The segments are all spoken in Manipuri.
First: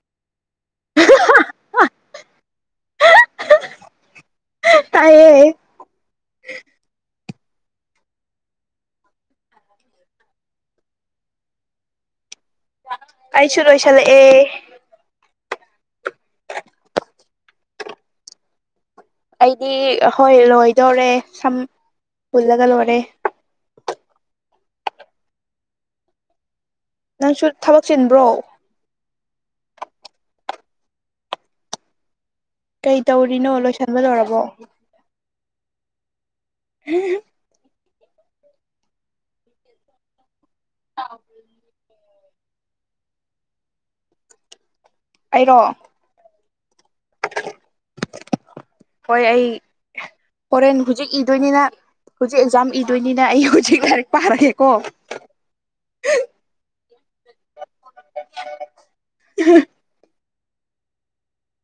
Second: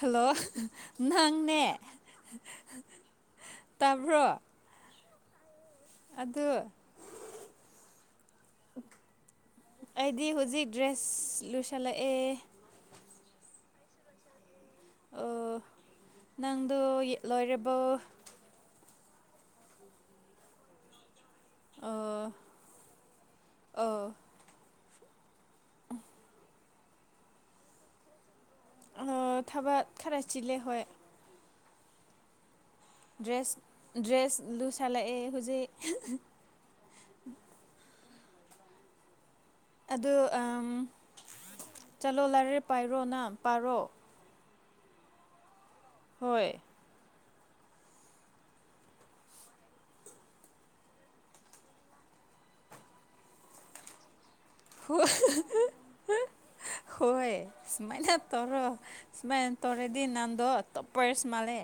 ꯍꯜꯂꯣ ꯅꯪꯅꯦ ꯇꯥꯕ꯭ꯔꯣ ꯇꯥꯏꯌꯦ ꯑꯗꯨ [inaudible] ꯑꯩꯗꯤ ꯍꯧꯖꯤꯛ ꯗ꯭ꯔꯦꯁ ꯂꯣꯏꯁꯜꯂꯛꯑꯦ ꯑꯩꯁꯨ ꯂꯣꯏꯁꯜꯂꯛꯑꯦ ꯎꯝ ꯅꯪꯗꯣ ꯌꯦꯠꯂꯣꯏꯔꯕꯣ ꯑꯩꯗꯤ ꯍꯣꯏ ꯂꯣꯏꯗꯧꯔꯦ ꯁꯝ ꯑꯣ ꯄꯨꯜꯂꯒ ꯂꯣꯏꯔꯦ ꯑꯣ ꯅꯪꯁꯨ ꯊꯕꯛ ꯆꯤꯟꯕ꯭ꯔꯣ ꯊꯕꯛ ꯈꯔ ꯆꯤꯜꯂꯦ ꯍꯣꯏ ꯀꯩ ꯇꯧꯔꯤꯅꯣ ꯗ꯭ꯔꯦꯁ ꯂꯣꯏꯁꯟꯕ ꯂꯣꯏꯔꯕꯣ ꯗ꯭ꯔꯦꯁ ꯂꯨ ꯁꯜꯂꯛꯑꯦ ꯍꯧꯖꯤꯛ [unintelligible] ꯑꯗꯣ ꯑ ꯆꯠꯂꯣ ꯂꯥꯏꯔꯦ ꯄꯥꯏꯔꯣ ꯅꯪ ꯄꯥꯔꯣ ꯑꯩꯔꯣ ꯍꯣꯏ ꯍꯣꯏ ꯑꯩ ꯍꯣꯔꯦꯟ ꯍꯧꯖꯤꯛ ꯏꯗꯣꯏꯅꯤꯅ ꯍꯧꯖꯤꯛ ꯑꯦꯛꯖꯥꯝ ꯏꯗꯣꯏꯅꯤꯅ ꯑꯩ ꯍꯧꯖꯤꯛ ꯂꯥꯏꯔꯤꯛ ꯄꯥꯔꯒꯦ [unintelligible] ꯍꯣꯏ ꯁꯨꯃꯥꯏꯅ ꯇꯧꯔꯣ ꯁꯨꯃꯥꯏꯅ ꯇꯧꯔꯗꯤ ꯅꯪ ꯗꯣ ꯇꫭꯞꯄꫪꯁ ꯃꯥꯜꯂꯦ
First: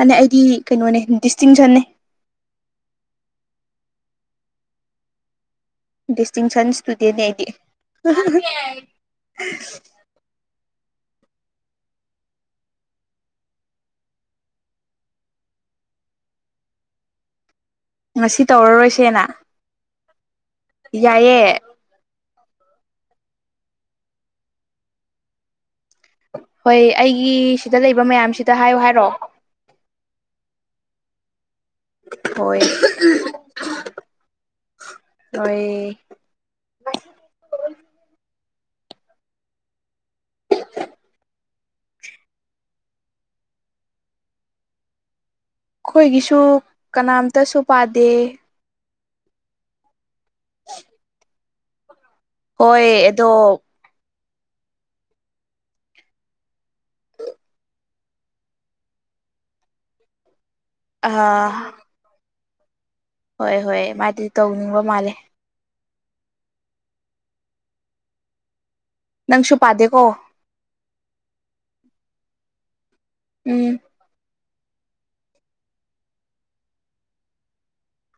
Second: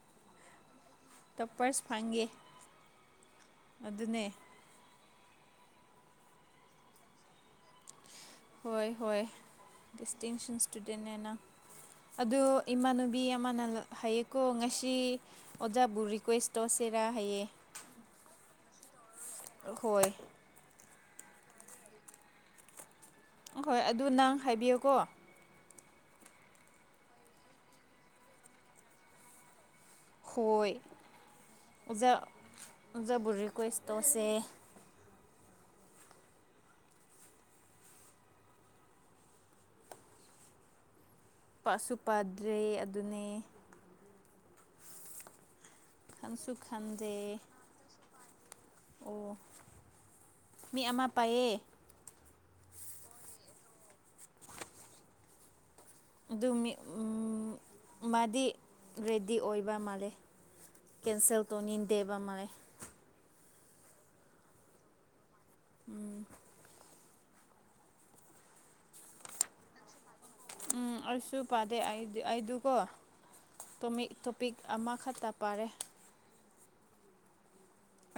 ꯑꯅꯦ ꯑꯩꯗꯤ ꯀꯩꯅꯣꯅꯦ ꯗꯤꯁꯇꯤꯡꯁꯟꯅꯦ ꯇꯣꯞꯄꯔꯁ ꯐꯪꯒꯦ ꯑꯗꯨꯅꯦ ꯗꯤꯁꯇꯤꯡꯁꯟ ꯁ꯭ꯇꯨꯗꯦꯟ ꯅꯦ ꯑꯩꯗꯤ ꯍꯣꯏ ꯍꯣꯏ ꯗꯤꯁꯇꯤꯡꯁꯟ ꯏꯁꯇꯨꯗꯦꯟꯅꯦ ꯅꯪ ꯑꯗꯨ ꯏꯃꯥꯟꯅꯕꯤ ꯑꯃꯅ ꯍꯥꯏꯌꯦꯀꯣ ꯉꯁꯤ ꯑꯣꯖꯥꯕꯨ ꯔꯤꯀ꯭ꯋꯦꯁ ꯇꯧꯁꯦ ꯇꯦꯔꯥ ꯍꯌꯦ ꯉꯁꯤ ꯇꯧꯔꯔꯣꯏꯁꯦꯅ ꯍꯣꯏ ꯌꯥꯏꯌꯦ ꯑꯍꯣꯏ ꯑꯗꯨ ꯅꯪ ꯍꯥꯏꯕꯤꯌꯨꯀꯣ ꯍꯣꯏ ꯑꯩꯒꯤ ꯁꯤꯗ ꯂꯩꯕ ꯃꯌꯥꯝꯁꯤꯗ ꯍꯥꯏꯌꯣ ꯍꯥꯏꯔꯣ ꯍꯣꯏ ꯑꯣꯖꯥ ꯍꯣꯏ ꯅꯣꯏ ꯑꯣꯖꯥꯕꯨ ꯔꯤꯀ꯭ꯋꯦꯁ ꯇꯧꯁꯦ ꯑꯣꯏ [unintelligible] ꯄꯁꯨ ꯄꯥꯗ꯭ꯔꯦ ꯑꯗꯨꯅꯦ ꯈꯣꯏꯒꯤꯁꯨ ꯈꯟꯁꯨ ꯈꯟꯗꯦ ꯀꯅꯥꯝꯇꯁꯨ ꯄꯥꯗꯦ ꯑꯣ ꯃꯤ ꯑꯃ ꯄꯥꯏꯌꯦ ꯍꯣꯏ ꯑꯗꯣ ꯑꯗꯨ ꯃꯥꯗꯤ ꯔꯦꯗꯤ ꯑꯣꯏꯕ ꯃꯥꯜꯂꯦ ꯀꯦꯟꯁꯦꯜ ꯑꯥ ꯇꯡꯅꯤꯗꯦꯕ ꯃꯥꯏ ꯍꯣꯏ ꯍꯣꯏ ꯃꯥꯗꯤ ꯇꯧꯅꯤꯡꯕ ꯃꯥꯜꯂꯦ ꯎꯝ ꯅꯪꯁꯨ ꯄꯥꯗꯦꯀꯣ ꯎꯝ ꯑꯩꯁꯨ ꯄꯥꯗꯦ ꯑꯩ ꯑꯩꯗꯨꯀꯣ ꯎꯝ ꯇꫭꯃꯤꯛ ꯄꯤꯛ ꯑꯃꯈꯛꯇ ꯄꯥꯔꯦ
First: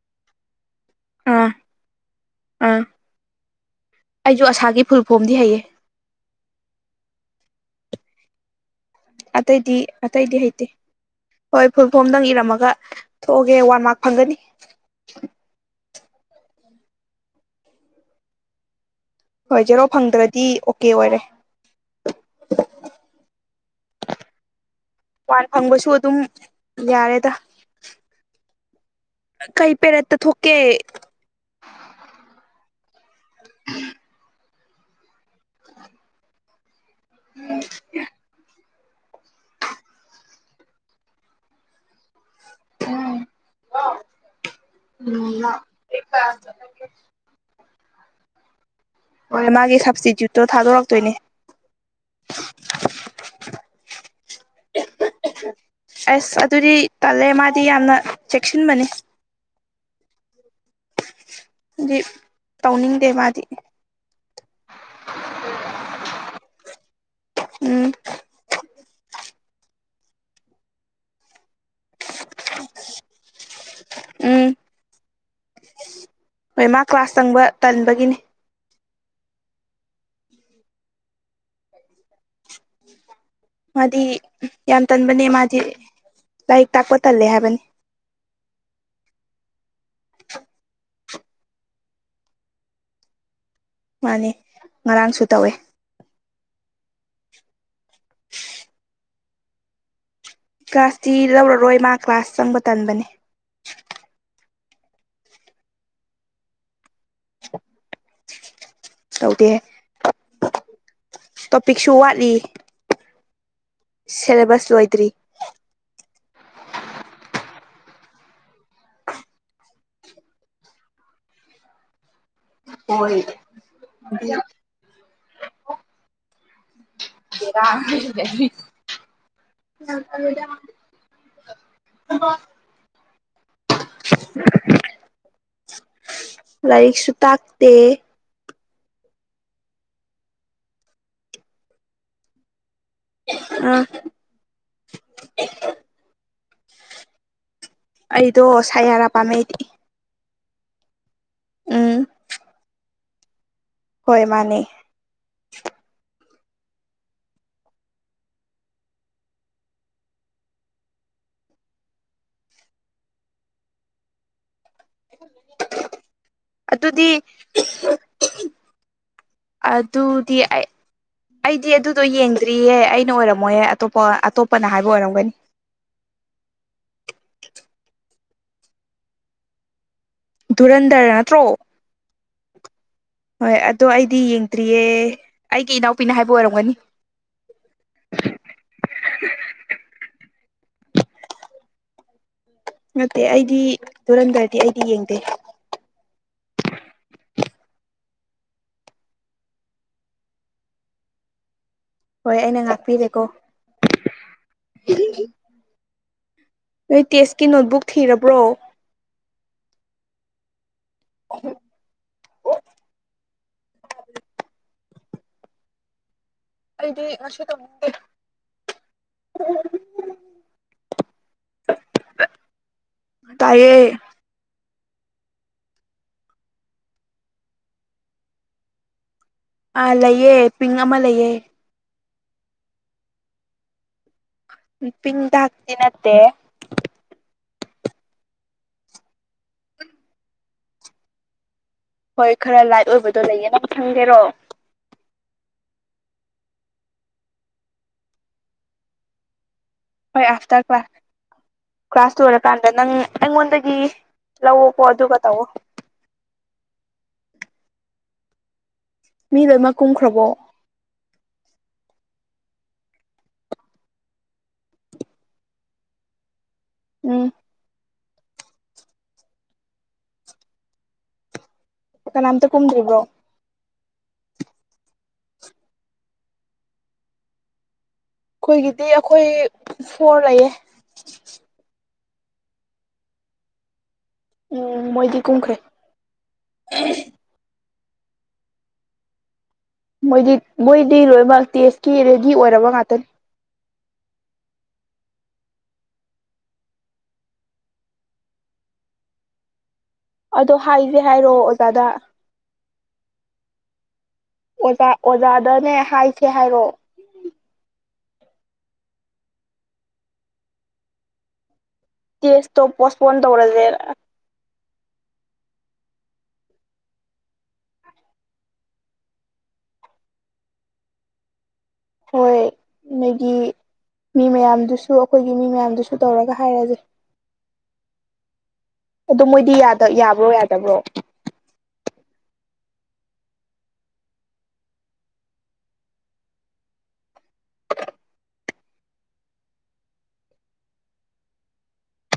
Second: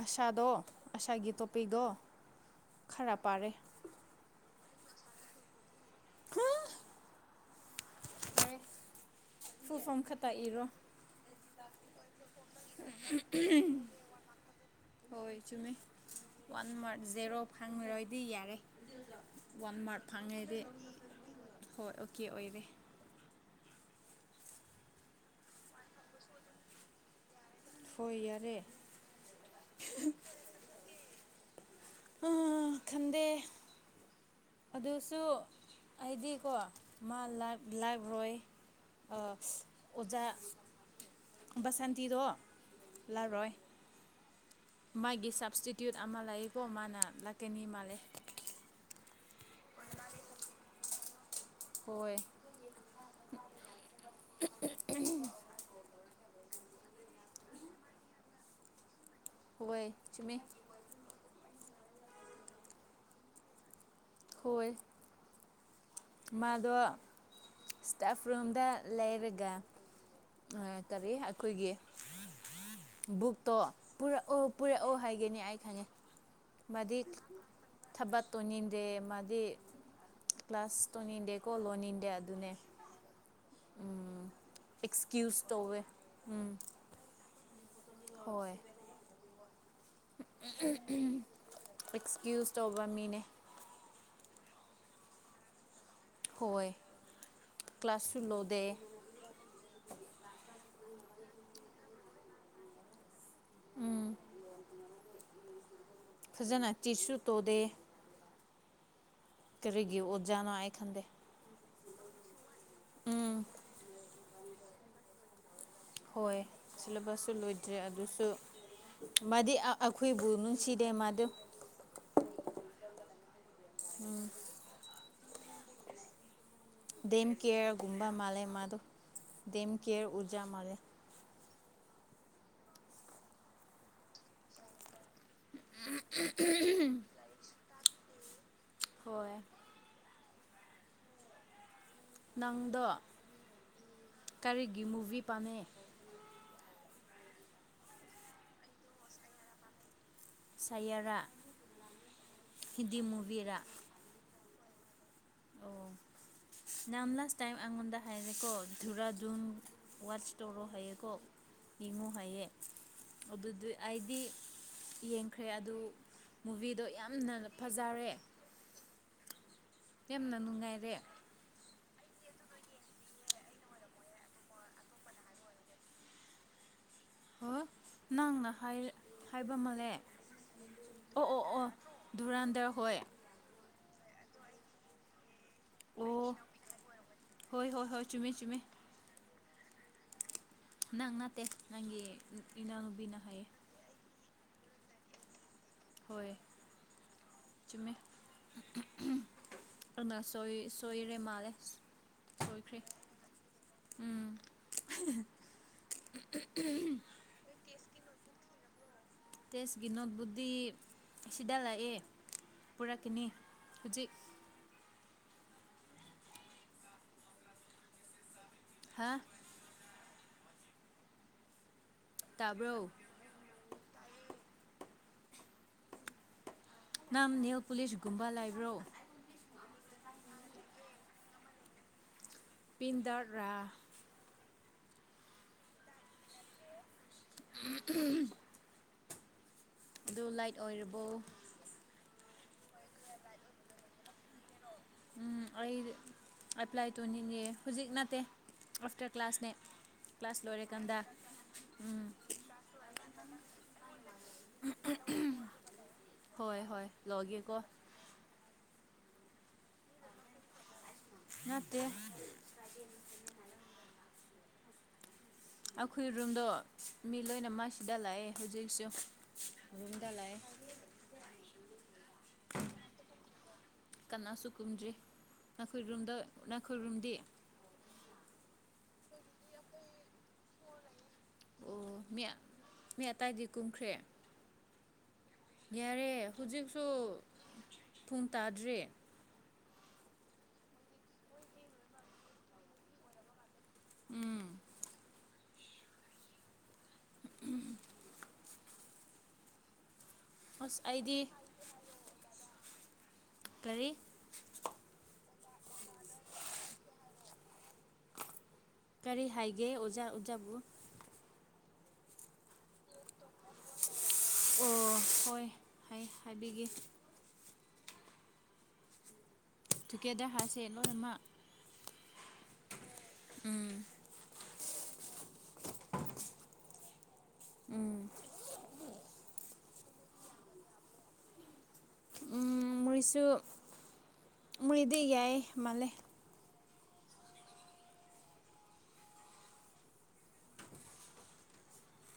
ꯑꯁꯥꯗꯣ ꯑꯁꯥꯒꯤ ꯑꯥ ꯇꯣꯄꯤꯛꯗꫭ ꯑꯥ ꯈꯔ ꯄꯥꯔꯦ ꯑꯩꯁꯨ ꯑꯁꯥꯒꯤ ꯐꯨꯜ ꯐꯣꯝꯗꯤ ꯍꯩꯌꯦ ꯍꯝ ꯑꯇꯩꯗꯤ ꯐꯨꯜ ꯐꯣꯝ ꯈꯛꯇ ꯑꯇꯩꯗꯤ ꯏꯔꯣ ꯍꯩꯇꯦ ꯍꯣꯏ ꯐꯨꯜ ꯐꯣꯝ ꯗꯪ ꯏꯔ ꯃꯒ ꯊꯣꯛꯑꯒꯦ ꯋꯥꯟ ꯃꯥꯔꯛ ꯐꯪꯒꯅꯤ ꯍꯣꯏ ꯆꯨꯝꯃꯦ ꯋꯥꯟ ꯃꯥꯔꯛ ꯖꯦꯔꯣ ꯐꯪꯉꯔꯣꯏꯗꯤ ꯌꯥꯔꯦ ꯍꯣꯏ ꯋꯥꯟ ꯖꯦꯔꯣ ꯃꯥꯔꯛ ꯐꯪꯗ꯭ꯔꯗꯤ ꯐꯥꯡꯔꯦꯗꯤ ꯑꯣꯀꯦ ꯑꯣꯏꯔꯦ ꯍꯣꯏ ꯑꯣꯀꯦ ꯑꯣꯏꯔꯦ ꯋꯥꯟ ꯐꯪꯕꯁꯨ ꯑꯗꯨꯝ ꯌꯥꯔꯦꯗ ꯍꫭꯏ ꯌꯥꯔꯦ ꯀꯩ ꯄꯦꯔꯠꯇ ꯊꯣꯛꯀꯦ ꯑ ꯈꯟꯗꯦ ꯑꯗꯨꯁꯨ ꯑꯩꯗꯤꯀꯣ ꯃꯥ ꯂꯥꯛ ꯂꯥꯛꯔꯣꯏ ꯑꯁ ꯑꯣꯖꯥ ꯕꯁꯟꯇꯤꯗꯣ ꯂꯔꯣꯏ ꯃꯒꯤ ꯁꯕꯁꯇꯤꯇꯨꯠ ꯑꯃꯥ ꯂꯩꯑꯀꯣ ꯃꯥꯅ ꯂꯀꯅꯤ ꯃꯥꯜ ꯍꯣꯏ ꯃꯥꯒꯤ ꯁꯞꯁꯇꯤꯇ꯭ꯌꯨꯠꯇꯣ ꯊꯥꯗꯣꯔꯛꯇꯣꯏꯅꯦ ꯍꯣꯏ [unintelligible] ꯑꯁ ꯑꯗꯨꯗꯤ ꯇꯜꯂꯦ ꯃꯥꯗꯤ ꯌꯥꯝꯅ ꯆꯦꯛꯁꯤꯟꯕꯅꯤ ꯍꫭꯏ ꯆꯨꯝꯃꯦ ꯑꯗꯨꯗꯤ ꯇꯧꯅꯤꯡꯗꯦ ꯃꯥꯗꯤ ꯍꯣꯏ ꯃꯥꯗꯣ ꯎꯝ ꯏꯁꯇꯥꯐ ꯔꯨꯝꯗ ꯂꯩꯔꯒ ꯑ ꯀꯔꯤ ꯑꯩꯈꯣꯏꯒꯤ ꯕꯨꯛꯇꯣ ꯄꯨꯔꯛꯑꯣ ꯎꯝ ꯄꯨꯔꯛꯑꯣ ꯍꯥꯏꯒꯦꯅꯤ ꯑꯩ ꯈꯪꯉꯦ ꯍꯣꯏ ꯃꯥ ꯃꯥꯗꯤ ꯀ꯭ꯂꯥꯁ ꯆꯪꯕ ꯇꯟꯕꯒꯤꯅꯤ ꯊꯕꯛ ꯇꯧꯅꯤꯡꯗꯦ ꯃꯥꯗꯤ ꯀ꯭ꯂꯥꯁ ꯇꯣꯡꯅꯤꯡꯗꯦꯀꯣ ꯂꯣꯟꯅꯤꯡꯟꯗꯦ ꯑꯗꯨꯅꯦ ꯃꯥꯗꯤ ꯌꯥꯝ ꯇꯟꯕꯅꯦ ꯑꯦꯛꯁꯀ꯭ꯌꯨꯁ ꯃꯥꯗꯤ ꯇꯧꯋꯦ ꯎꯝ ꯂꯥꯏꯔꯤꯛ ꯇꯥꯛꯄ ꯇꯜꯂꯦ ꯍꯥꯏꯕꯅꯤ ꯍꯣꯏ ꯑꯦꯛꯁꯀ꯭ꯌꯨꯁ ꯇꯧꯕ ꯃꯤꯅꯦ ꯃꯥꯅꯤ ꯉꯔꯥꯡꯁꯨ ꯇꯧꯋꯦ ꯍꯣꯏ ꯀ꯭ꯂꯥꯁ ꯁꯨ ꯂꯣꯗꯦ ꯀ꯭ꯂꯥꯁ ꯇꯤ ꯂꯧꯔꯔꯣꯏ ꯃꯥ ꯀ꯭ꯂꯥꯁ ꯆꯪꯕ ꯇꯟꯕꯅꯦ ꯎꯝ ꯐꯖꯅ ꯆꯤꯁꯨꯨ ꯇꯣꯗꯦ [unintelligible] ꯀꯔꯤꯒꯤ ꯑꯣꯖꯥꯅꫭ ꯑꯩ ꯈꯪꯗꯦ ꯇꯣꯄꯤꯛꯁꯨ ꯋꯥꯠꯂꯤ ꯎꯝ ꯁꯤꯂꯦꯕꯁ ꯂꯣꯏꯇ꯭ꯔꯤ ꯍꯣꯏ ꯁꯤꯂꯦꯕꯁꯁꯨ ꯂꯣꯏꯗ꯭ꯔꯦ ꯑꯗꯨꯁꯨ ꯃꯥꯗꯤ ꯑꯩꯈꯣꯏꯕꯨ ꯅꯨꯡꯁꯤꯗꯦ ꯃꯥꯗꯨ ꯍꯣꯏ [unintelligible] ꯗꯦꯝ ꯀꯦꯌꫪ ꯒꯨꯝꯕꯥ ꯃꯥꯂꯦ ꯃꯥꯗꯨ ꯗꯦꯝ ꯀꯦꯔꫪ ꯎꯖꯥ ꯃꯥꯂꯦ [unintelligible] ꯂꯥꯏꯔꯤꯛꯁꯨ ꯇꯥꯛꯇꯦ ꯍꯣꯏ ꯅꯪꯗꯣ ꯑ ꯀꯔꯤꯒꯤ ꯃꯨꯚꯤ ꯄꯥꯝꯃꯦ ꯑꯩꯗꯣ ꯁꯌꯥꯔꯥ ꯄꯥꯝꯃꯦ ꯑꯩꯗꯤ ꯁꯌꯥꯔꯥ ꯎꯝ ꯗꯤ ꯃꯨꯕꯤꯔꯥ ꯍꯣꯏ ꯃꯥꯅꯦ [unintelligible] ꯅꯝ ꯂꯥꯁ ꯇꯥꯏꯝ ꯑꯩꯉꯣꯟꯗꯥ ꯍꯥꯏꯔꯦꯀꯣ ꯊꯨꯔꯥ ꯗꯨꯝ ꯋꯥꯁ ꯇꯧꯔꯣ ꯍꯥꯏꯌꯦꯀꯣ ꯌꯦꯡꯉꯨ ꯍꯥꯏꯌꯦ ꯑꯗꯨꯗꯤ ꯑꯩꯗꯤ ꯌꯦꯡꯈ꯭ꯔꯦ ꯑꯗꯨ ꯃꯨꯚꯤꯗꯣ ꯑꯗꯨꯗꯤ ꯌꯥꯝꯅ ꯐꯖꯔꯦ ꯌꯥꯝꯅ ꯑꯗꯨꯗꯤ ꯑꯩ ꯅꯨꯡꯉꯥꯏꯔꯦ ꯑꯩꯗꯤ ꯑꯗꯨ ꯑꯗꯨꯣ ꯌꯦꯡꯗ꯭ꯔꯤꯌꯦꯦ ꯑꯩꯅ ꯑꯣꯏꯔꯝꯃꯣꯍꯦ ꯑꯇꯣꯞꯄ ꯑꯇꯣꯞꯄꯅ ꯍꯥꯏꯕ ꯑꯣꯏꯔꯝꯒꯅꯤ [inaudible] ꯍꯣꯏ ꯅꯪꯅ ꯍꯥꯏ ꯍꯥꯏꯕ ꯃꯥꯜꯂꯦ ꯙꯨꯔꯟꯗꯔ ꯑꯣ ꯅꯠꯇ꯭ꯔꯣ ꯑꯣ ꯑꯣ ꯙꯨꯔꯥꯟꯗꯦ ꯍꯣꯏ ꯗꯣ ꯑꯩꯗꯤ ꯌꯦꯡꯗ꯭ꯔꯤꯌꯦ ꯑꯩꯒꯤ ꯏꯅꯥꯎꯄꯤꯅ ꯍꯥꯏꯕ ꯑꯣ ꯑꯣꯏꯔꯝꯒꯅꯤ ꯍꯣꯏ ꯍꯣꯏ ꯍꯣꯏ ꯆꯨꯝꯃꯦ ꯆꯨꯝꯃꯦ ꯅꯪ ꯅꯠꯇꯦ ꯅꯪꯒꯤ ꯏꯅꯥꯎꯅꯨꯄꯤꯅ ꯅꯠꯇꯦ ꯍꯥꯏꯌꯦ ꯑꯩꯗꯤ ꯇꯨꯔꯟꯗꯔꯗꯤ ꯑꯩꯗꯤ ꯌꯦꯡꯗꯦ ꯆꯨꯨꯝꯃꯦ [unintelligible] ꯁꯣꯏ ꯁꯣꯏꯔꯦ ꯃꯥꯂꯦ ꯍꯣꯏ ꯑꯩꯅ ꯉꯥꯛꯄꯤꯔꯦꯀꯣ ꯎꯝ ꯅꯣꯏ ꯇꯦꯁꯀꯤ ꯅꯣꯠꯕꯨꯛ ꯊꯤꯔꯕ꯭ꯔꯣ ꯇꯦꯁꯒꯤ ꯅꯣꯠ ꯕꯨꯛꯇꯤ ꯁꯤꯗ ꯂꯩꯌꯦ ꯄꯨꯔꯛ ꯀꯅꯤ ꯍꯧꯖꯤꯛ ꯑꯩꯗꯤ ꯉꯁꯤ ꯇꯧꯅꯤꯡꯗꯦ ꯍꯥ ꯇꯥꯕ꯭ꯔꯣ ꯇꯥꯏꯌꯦ ꯅꯝ ꯅꯦꯜ ꯄꯨꯂꯤꯁꯒꯨꯝꯕ ꯂꯥꯏꯕ꯭ꯔꯣ ꯑꯥ ꯂꯩꯑꯦ ꯄꯤꯡ ꯑꯃ ꯂꯩꯌꯦ ꯄꯤꯟꯗꯔꯥ ꯅꯨ ꯄꯤꯡꯗꯥꯛꯗꯤ ꯅꯠꯇꯦ ꯎꯝ ꯑꯗꯨ ꯂꯥꯏꯠ ꯑꯣꯏꯔꯕꯣ ꯍꯣꯏ ꯈꯔ ꯂꯥꯏꯠ ꯑꯣꯏꯕꯗꯣ ꯂꯩꯌꯦ ꯅꯪ ꯈꯪꯒꯦꯔꯣ ꯎꯝ ꯑꯩ ꯑꯦꯄ꯭ꯂꯥꯏ ꯇꯧꯅꯤꯡꯉꯦ ꯍꯧꯖꯤꯛ ꯅꯠꯇꯦ ꯑꯥꯐꯇꯔ ꯀ꯭ꯂꯥꯁꯅꯦ ꯍꯣꯏ ꯀ꯭ꯂꯥꯁ ꯑꯥꯐꯇꯔ ꯀ꯭ꯂꯥꯁ ꯂꯣꯏꯔꯀꯥꯟꯗ ꯎꯝ ꯀ꯭ꯂꯥꯁ ꯂꯣꯏꯔꯀꯥꯟꯗ ꯅꯪ ꯅꯉꯣꯟꯗꯒꯤ ꯂꯧ ꯑꯣꯀꯣ ꯑꯗꯨꯨꯒ ꯇꯧ ꯑꯣ ꯍꯣꯏ ꯍꯣꯏ ꯂꯣꯒꯦꯀꯣ ꯃꯤ ꯂꯣꯏꯃꯛ ꯀꯨꯝꯈ꯭ꯔꯕꯣ ꯉꯠꯇꯦ ꯑꯩꯈꯣꯏ ꯔꯨꯝꯗꯣ ꯃꯤ ꯎꯝ ꯂꯣꯏꯅꯃꯛ ꯗ ꯂꯩꯑꯦ ꯍꯧꯖꯤꯛꯁꯨ ꯔꯨꯨꯝꯗ ꯂꯩꯑꯦ ꯑꯣ ꯀꯥꯅꯥꯝꯇ ꯀꯨꯨꯝꯗꯤꯕ꯭ꯔꯣ ꯀꯅꯥꯁꯨ ꯀꯨꯝꯗ꯭ꯔꯤ ꯅꯥꯈꯣꯏꯔꯨꯝꯗ ꯅꯥꯈꯣꯏꯔꯨꯝꯗꯤ ꯑꯗꯨꯒꯤꯗꯤ ꯑꯩꯈꯣꯏ ꯐꯣꯔ ꯂꯩꯌꯦ ꯑꯣ ꯃꯤ ꯃꯤ ꯑꯇꯩꯗꯤ ꯇꯨꯝꯈ꯭ꯔꯦ ꯎꯝ ꯃꯣꯏꯗꯤ ꯀꯨꯝꯈ꯭ꯔꯦ ꯌꯥꯔꯦ ꯍꯧꯖꯤꯛꯁꯨ ꯄꯨꯡ ꯇꯥꯗ꯭ꯔꯤ ꯃꯣꯏꯗꯤ ꯃꯣꯏꯗꯤ ꯂꯣꯏꯅꯃꯛ ꯇꯦꯁꯀꯤ ꯔꯦꯗꯤ ꯑꯣꯏꯔꯕ ꯉꯥꯛꯇꯅꯤ ꯎꯝ ꯑꯗꯣ ꯑꯁ ꯍꯥꯏꯁꯦ ꯑꯩꯗꯤ ꯍꯥꯏꯔꯛꯑꯣ ꯑꯣꯖꯥꯗ ꯀꯔꯤ ꯑꯣꯖꯥ ꯑꯣꯖꯥꯗꯅꯦ ꯍꯥꯏꯁꯦ ꯍꯥꯏꯔꯛꯑꯣ ꯀꯔꯤ ꯍꯥꯏꯒꯦ ꯑꯣꯖꯥ ꯑꯣꯖꯥꯕꯨ ꯇꯦꯁꯇ ꯄꯣꯁꯄꯣꯟ ꯇꯔꯁꯦꯔ ꯑꯣ ꯍꯣꯏ ꯍꯥꯏꯕꯤꯒꯦ ꯆꯨꯀꯦꯗ ꯍꯥꯁꯦ ꯂꯣꯏꯃꯛ ꯍꯣꯏ ꯑꯗꯒꯤ ꯃꯤ ꯃꯌꯥꯝꯗꯨꯁꯨ ꯁꯨ ꯑꯩꯈꯣꯏꯒꯤ ꯃꯤ ꯃꯌꯥꯝꯗꯨꯁꯨ ꯇꯧꯔꯒ ꯍꯥꯏꯔꯁꯦ ꯎꯝ ꯑ ꯃꯣꯏꯗꯤ ꯌꯥꯕ꯭ꯔꯣ ꯌꯥꯗꯕ꯭ꯔꯣ ꯎ ꯃꯔꯤꯁꯨ ꯃꯔꯤꯗꯤ ꯌꯥꯏꯌꯦ ꯃꯥꯂꯦ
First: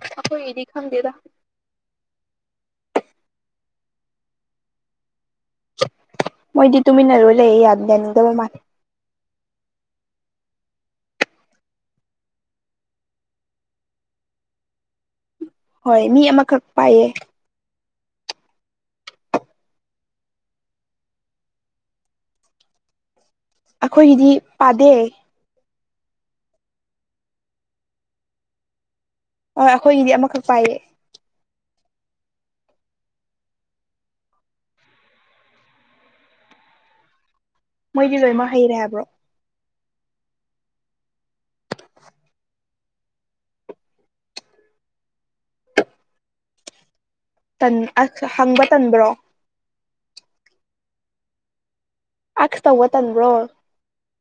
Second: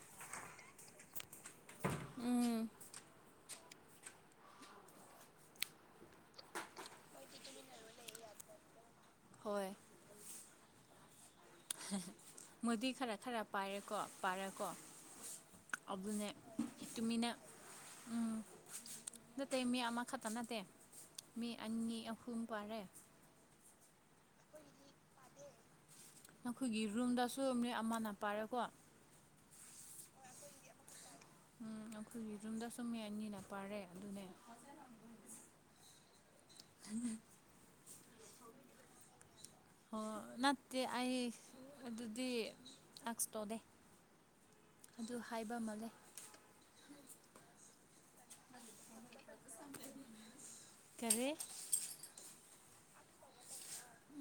ꯑꯩꯈꯣꯏꯒꯤꯗꯤ ꯈꯪꯗꯦꯗ ꯎꯝ ꯃꯣꯏꯗꯤ ꯇꯨꯃꯤꯟꯅꯔꯨꯂꯦ ꯌꯥꯗꯗꯅꯤꯗꯕ ꯃꯥ ꯍꯣꯏ ꯍꯍ ꯍ ꯃꯣꯏꯗꯤ ꯈꯔ ꯈꯔ ꯄꯥꯏꯔꯦꯀꯣ ꯄꯥꯔꯦꯀꯣ ꯍꯣꯏ ꯃꯤ ꯑꯗꯨꯅꯦ ꯑꯃꯈꯛ ꯄꯥꯏꯌꯦ ꯇꯨꯃꯤꯟꯅ ꯎꯝ ꯇꯥꯕ ꯉꯝꯗꯕ ꯅꯠꯇꯦ ꯃꯤ ꯑꯃ ꯈꯛꯇ ꯅꯠꯇꯦ ꯃꯤ ꯑꯅꯤ ꯑꯍꯨꯝ ꯄꯥꯔꯦ ꯑꯩꯈꯣꯏꯒꯤꯗꯤ ꯄꯥꯗꯦ ꯅꯈꯣꯏꯒꯤ ꯔꯨꯝꯗꯁꯨ ꯃꯤ ꯑꯃꯅ ꯄꯥꯏꯔꯦꯀꯣ ꯍꯣꯏ ꯑꯩꯈꯣꯏꯒꯤꯗꯤ ꯑꯃꯈꯛ ꯄꯥꯏꯌꯦ ꯎꯝ ꯑꯩꯈꯣꯏꯒꯤ ꯌꯨꯝꯗ ꯁꯨꯝ ꯃꯤ ꯑꯅꯤꯅ ꯄꯥꯔꯦ ꯑꯗꯨꯅꯦ ꯃꯣꯏꯗꯤ ꯂꯣꯏꯃꯛ ꯍꯩꯔꯦ ꯍꯥꯏꯕ꯭ꯔꯣ ꯑꯣ ꯅꯠꯇꯦ ꯑꯩ ꯑꯗꯨꯗꯤ ꯂꯥꯛꯁꯇꯣꯗꯦ ꯑꯗꯨ ꯍꯥꯏꯕ ꯃꯥꯜꯂꯦ ꯍꯪꯕ ꯇꯟꯕ꯭ꯔꯣ ꯀꯔꯤ ꯇꯥꯛꯁ ꯇꯧꯕ ꯇꯟꯕ꯭ꯔꯣ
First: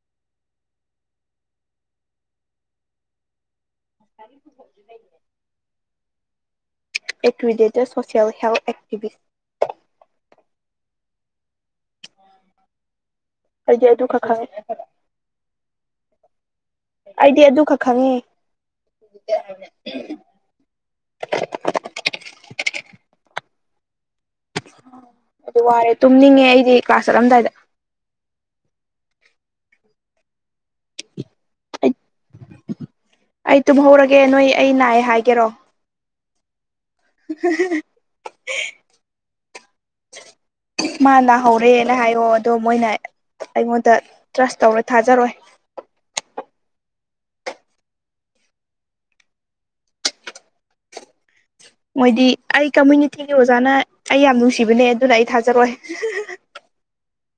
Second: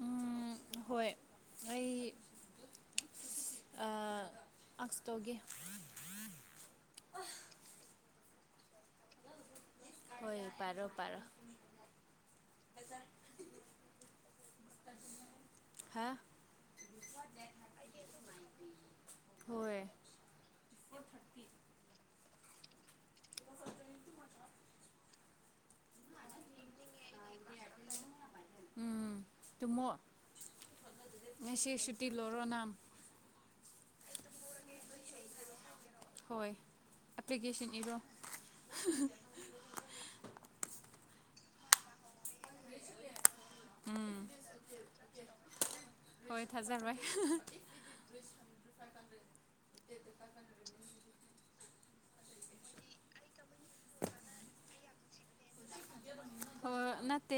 ꯎꯝ ꯍꯣꯏ ꯑꯩ ꯑ ꯇꯥꯛꯁ ꯇꯧꯒꯦ ꯑꯦꯀ꯭ꯔꯤꯗꯦꯇꯦꯠ ꯁꯣꯁꯤꯌꯦꯜ ꯍꯦꯜꯊ ꯑꯦꯛꯇꯤꯚꯁ ꯍꯣꯏ ꯄꯥꯔꯣ ꯄꯥꯔꯣ ꯑꯩꯗꯤ ꯑꯗꯨꯈꯛ ꯈꯪꯉꯦ ꯍꯥ ꯑꯩꯗꯤ ꯑꯗꯨ ꯈꯛ ꯈꯪꯉꯦ ꯍꯣꯏ [unintelligible] ꯑꯗꯨ ꯋꯥꯔꯦ ꯇꯨꯝꯅꯤꯡꯉꯦ ꯑꯩꯗꯤ ꯀ꯭ꯂꯥꯁ ꯆꯠꯂꯝꯗꯥꯏꯗ ꯎꯝ ꯇꯨꯝꯃꯣ ꯉꯁꯤ ꯁꯨꯇꯤ ꯂꯧꯔꯣ ꯅꯪ ꯑꯩ ꯇꯨꯝꯍꯧꯔꯒꯦ ꯅꯣꯏ ꯑꯩ ꯅꯥꯏ ꯍꯥꯏꯒꯦꯔꯣ ꯍꯣꯏ ꯑꯦꯄ꯭ꯂꯤꯀꯦꯁꯟ ꯏꯔꯣ ꯍꯍ ꯍꯨꯡ ꯃꯥ ꯅꯥꯍꯧꯔꯦꯅ ꯍꯥꯏꯌꯣ ꯑꯗꯣ ꯃꯣꯏꯅ ꯑꯩꯉꯣꯟꯗ ꯎꯝ ꯇ꯭ꯔꯁ ꯇꯧꯔꯣꯏ ꯊꯥꯖꯔꯣꯏ [unintelligible] ꯍꯣꯏ ꯊꯥꯖꯔꯣꯏ ꯍ ꯍ [unintelligible] ꯃꯣꯏꯗꯤ ꯑꯩ ꯀꯝꯃꯨꯅꯤꯇꯤꯒꯤ ꯑꯣꯖꯥꯅ ꯑꯩ ꯌꯥꯝ ꯅꯨꯡꯁꯤꯕꯅꯦ ꯑꯗꯨꯅ ꯑꯩ ꯊꯥꯖꯔꯣꯏ ꯍꯣꯏ ꯍꯣꯏ ꯅꯠꯇꯦ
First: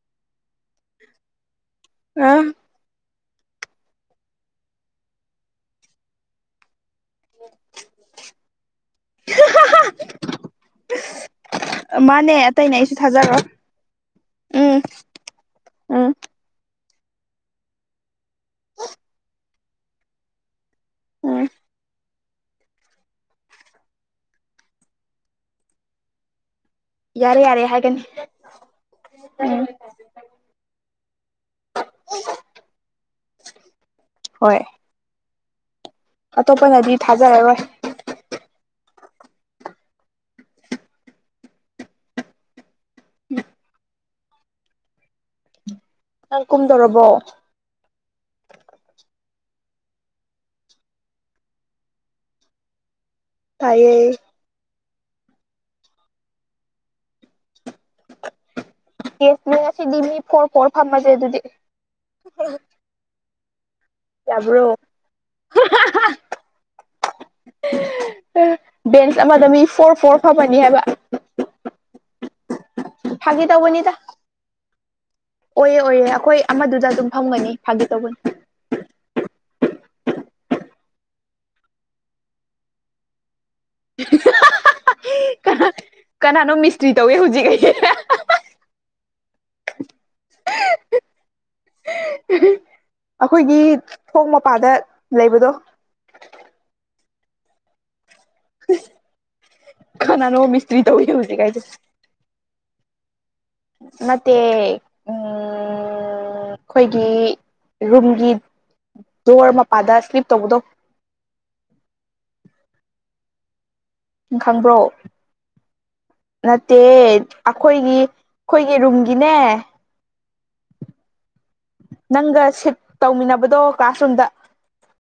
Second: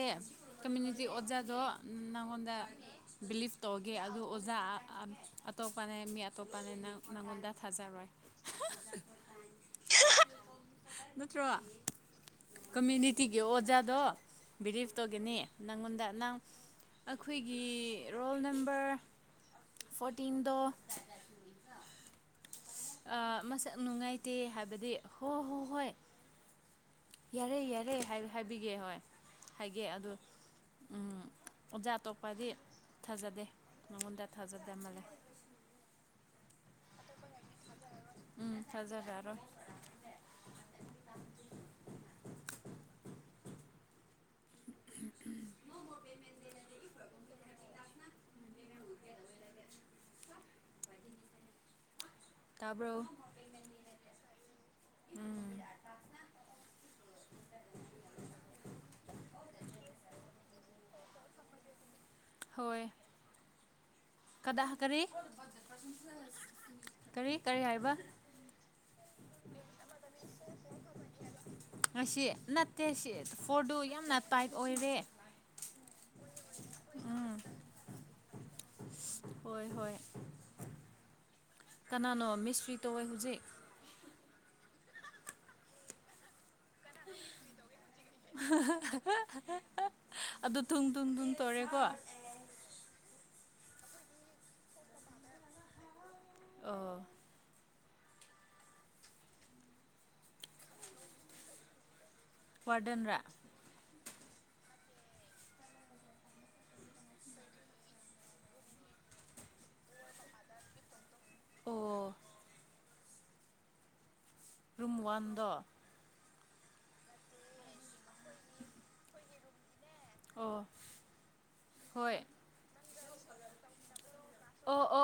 ꯀꯃꯨꯅꯤꯇꯤ ꯑꯣꯖꯥꯗ ꯑ ꯅꯪꯉꯣꯟꯗ ꯕꯤꯂꯤꯞ ꯇꯧꯒꯦ ꯑꯗꯨ ꯑꯣꯖꯥ ꯑꯇꯣꯞꯄꯅ ꯃꯤ ꯑꯇꯣꯞꯄꯅꯦꯅ ꯅꯪꯉꯣꯟꯗ ꯊꯥꯖꯔꯣꯏ ꯍꯍ ꯍ ꯍꯥ ꯃꯥꯅꯦ ꯑꯇꯩꯅꯦ ꯑꯩꯁꯨ ꯊꯥꯖꯔꯣ ꯒꯦ ꯑꯣꯖꯥꯗꯣ ꯕꯤꯂꯤꯐ ꯇꯧꯒꯦꯅꯤ ꯅꯪꯉꯣꯟꯗ ꯎꯝ ꯅꯪ ꯑꯩꯈꯣꯏꯒꯤ ꯔꯣꯜ ꯅꯝꯕꯔ ꯐꯣꯔꯇꯤꯟꯗꯣ ꯎꯝ ꯑ ꯃꯁꯛ ꯅꯨꯡꯉꯥꯏꯇꯦ ꯍꯥꯏꯕꯗꯤ ꯍꯣ ꯍꯣ ꯍꯣꯏ ꯌꯥꯔꯦ ꯌꯥꯔꯦ ꯍꯥꯏꯕꯤꯒꯦ ꯍꯣꯏ ꯎꯝ ꯍꯥꯏꯒꯦ ꯑꯗꯨ ꯎꯝ ꯑꯣꯖꯥ ꯑꯇꯣꯞꯄꯗꯤ ꯊꯥꯖꯗꯦ ꯃꯉꯣꯟꯗ ꯍꯣꯏ ꯊꯥꯖꯗꯦ ꯃꯥꯜꯂꯦ ꯑꯇꯣꯞꯄꯅꯗꯤ ꯊꯥꯖꯔꯔꯣꯏ ꯎꯝ ꯊꯥꯖꯔꯔꯣꯏ ꯎꯝ ꯅꯪ ꯀꯨꯝꯗꯣꯔꯕꯣ ꯇꯥꯕ꯭ꯔꯣ ꯇꯥꯏꯌꯦ ꯎꯝ ꯑꯦꯁ ꯅꯣꯏ ꯉꯁꯤꯗꯤ ꯃꯤ ꯐꯣꯔ ꯐꯣꯔ ꯐꯝꯃꯁꯦ ꯑꯗꯨꯗꯤ ꯍꯣꯏ ꯀꯗꯥ ꯌꯥꯕ꯭ꯔꯣ ꯀꯔꯤ ꯀꯔꯤ ꯀꯔꯤ ꯍꯥꯏꯕ ꯕꯦꯟꯁ ꯑꯃꯗ ꯃꯤ ꯐꯣꯔ ꯐꯣꯔ ꯐꯝꯃꯅꯤ ꯍꯥꯏꯕ ꯉꯁꯤ ꯅꯠꯇꯦ ꯁꯤ ꯐꯥꯒꯤ ꯐꯣꯔꯗꯨ ꯇꯧꯕꯅꯤꯗ ꯌꯥꯝꯅ ꯇꯥꯏꯠ ꯑꯣꯏꯔꯦ ꯑꯣꯏꯌꯦ ꯑꯣꯏꯌꯦ ꯑꯩꯈꯣꯏ ꯑꯃꯗꯨꯗ ꯑꯗꯨꯝ ꯎꯝ ꯐꯝꯒꯅꯤ ꯐꯥꯒꯤ ꯇꯧꯕꯅꯤ ꯍꯣꯏ ꯍꯣꯏ ꯀꯅꯥꯅꯣ ꯃꯤꯁꯇ꯭ꯔꯤ ꯇꯧꯋꯦ ꯍꯧꯖꯤꯛ ꯀꯅꯥ ꯀꯅꯥꯅ ꯃꯤꯁ ꯇ꯭ꯔꯤ ꯇꯧꯋꯦ ꯍꯧꯖꯤꯛ ꯀꯩ ꯑꯗꯨ ꯊꯨꯝ ꯊꯨꯝ ꯊꯨꯝ ꯇꯧꯔꯦꯀꯣ ꯑꯩꯈꯣꯏꯒꯤ ꯊꯣꯛ ꯃꯄꯥꯗ ꯂꯩꯕꯗꯣ ꯑꯥ ꯈꯥꯅꯥ ꯅ ꯃꯤꯁꯇꯔꯤ ꯇꯧꯧꯕꯁꯤ ꯀꯥꯏ ꯀꯗꯅ ꯃꯦ ꯎꯝ ꯑꯩꯈꯣꯏꯒꯤ ꯔꯨꯝꯒꯤ ꯗꯣꯔ ꯃꯄꯥꯗ ꯁ꯭ꯂꯤꯞ ꯇꯧꯕꯗꯣ ꯑꯣ ꯈꯪꯕ꯭ꯔꯣ ꯔꯝ ꯋꯥꯟꯗ ꯅꯠꯇꯦ ꯑꯩꯈꯣꯏꯒꯤ ꯑꯩꯈꯣꯏꯒꯤ ꯔꯨꯝꯒꯤꯅꯦ ꯑꯣ ꯍꯣꯏ ꯅꯪꯒ ꯁꯤꯐ ꯇꯧꯃꯤꯟꯅꯕꯗꯣ ꯀ꯭ꯂꯥꯁꯔꯨꯝꯗ ꯑꯣ ꯑꯣ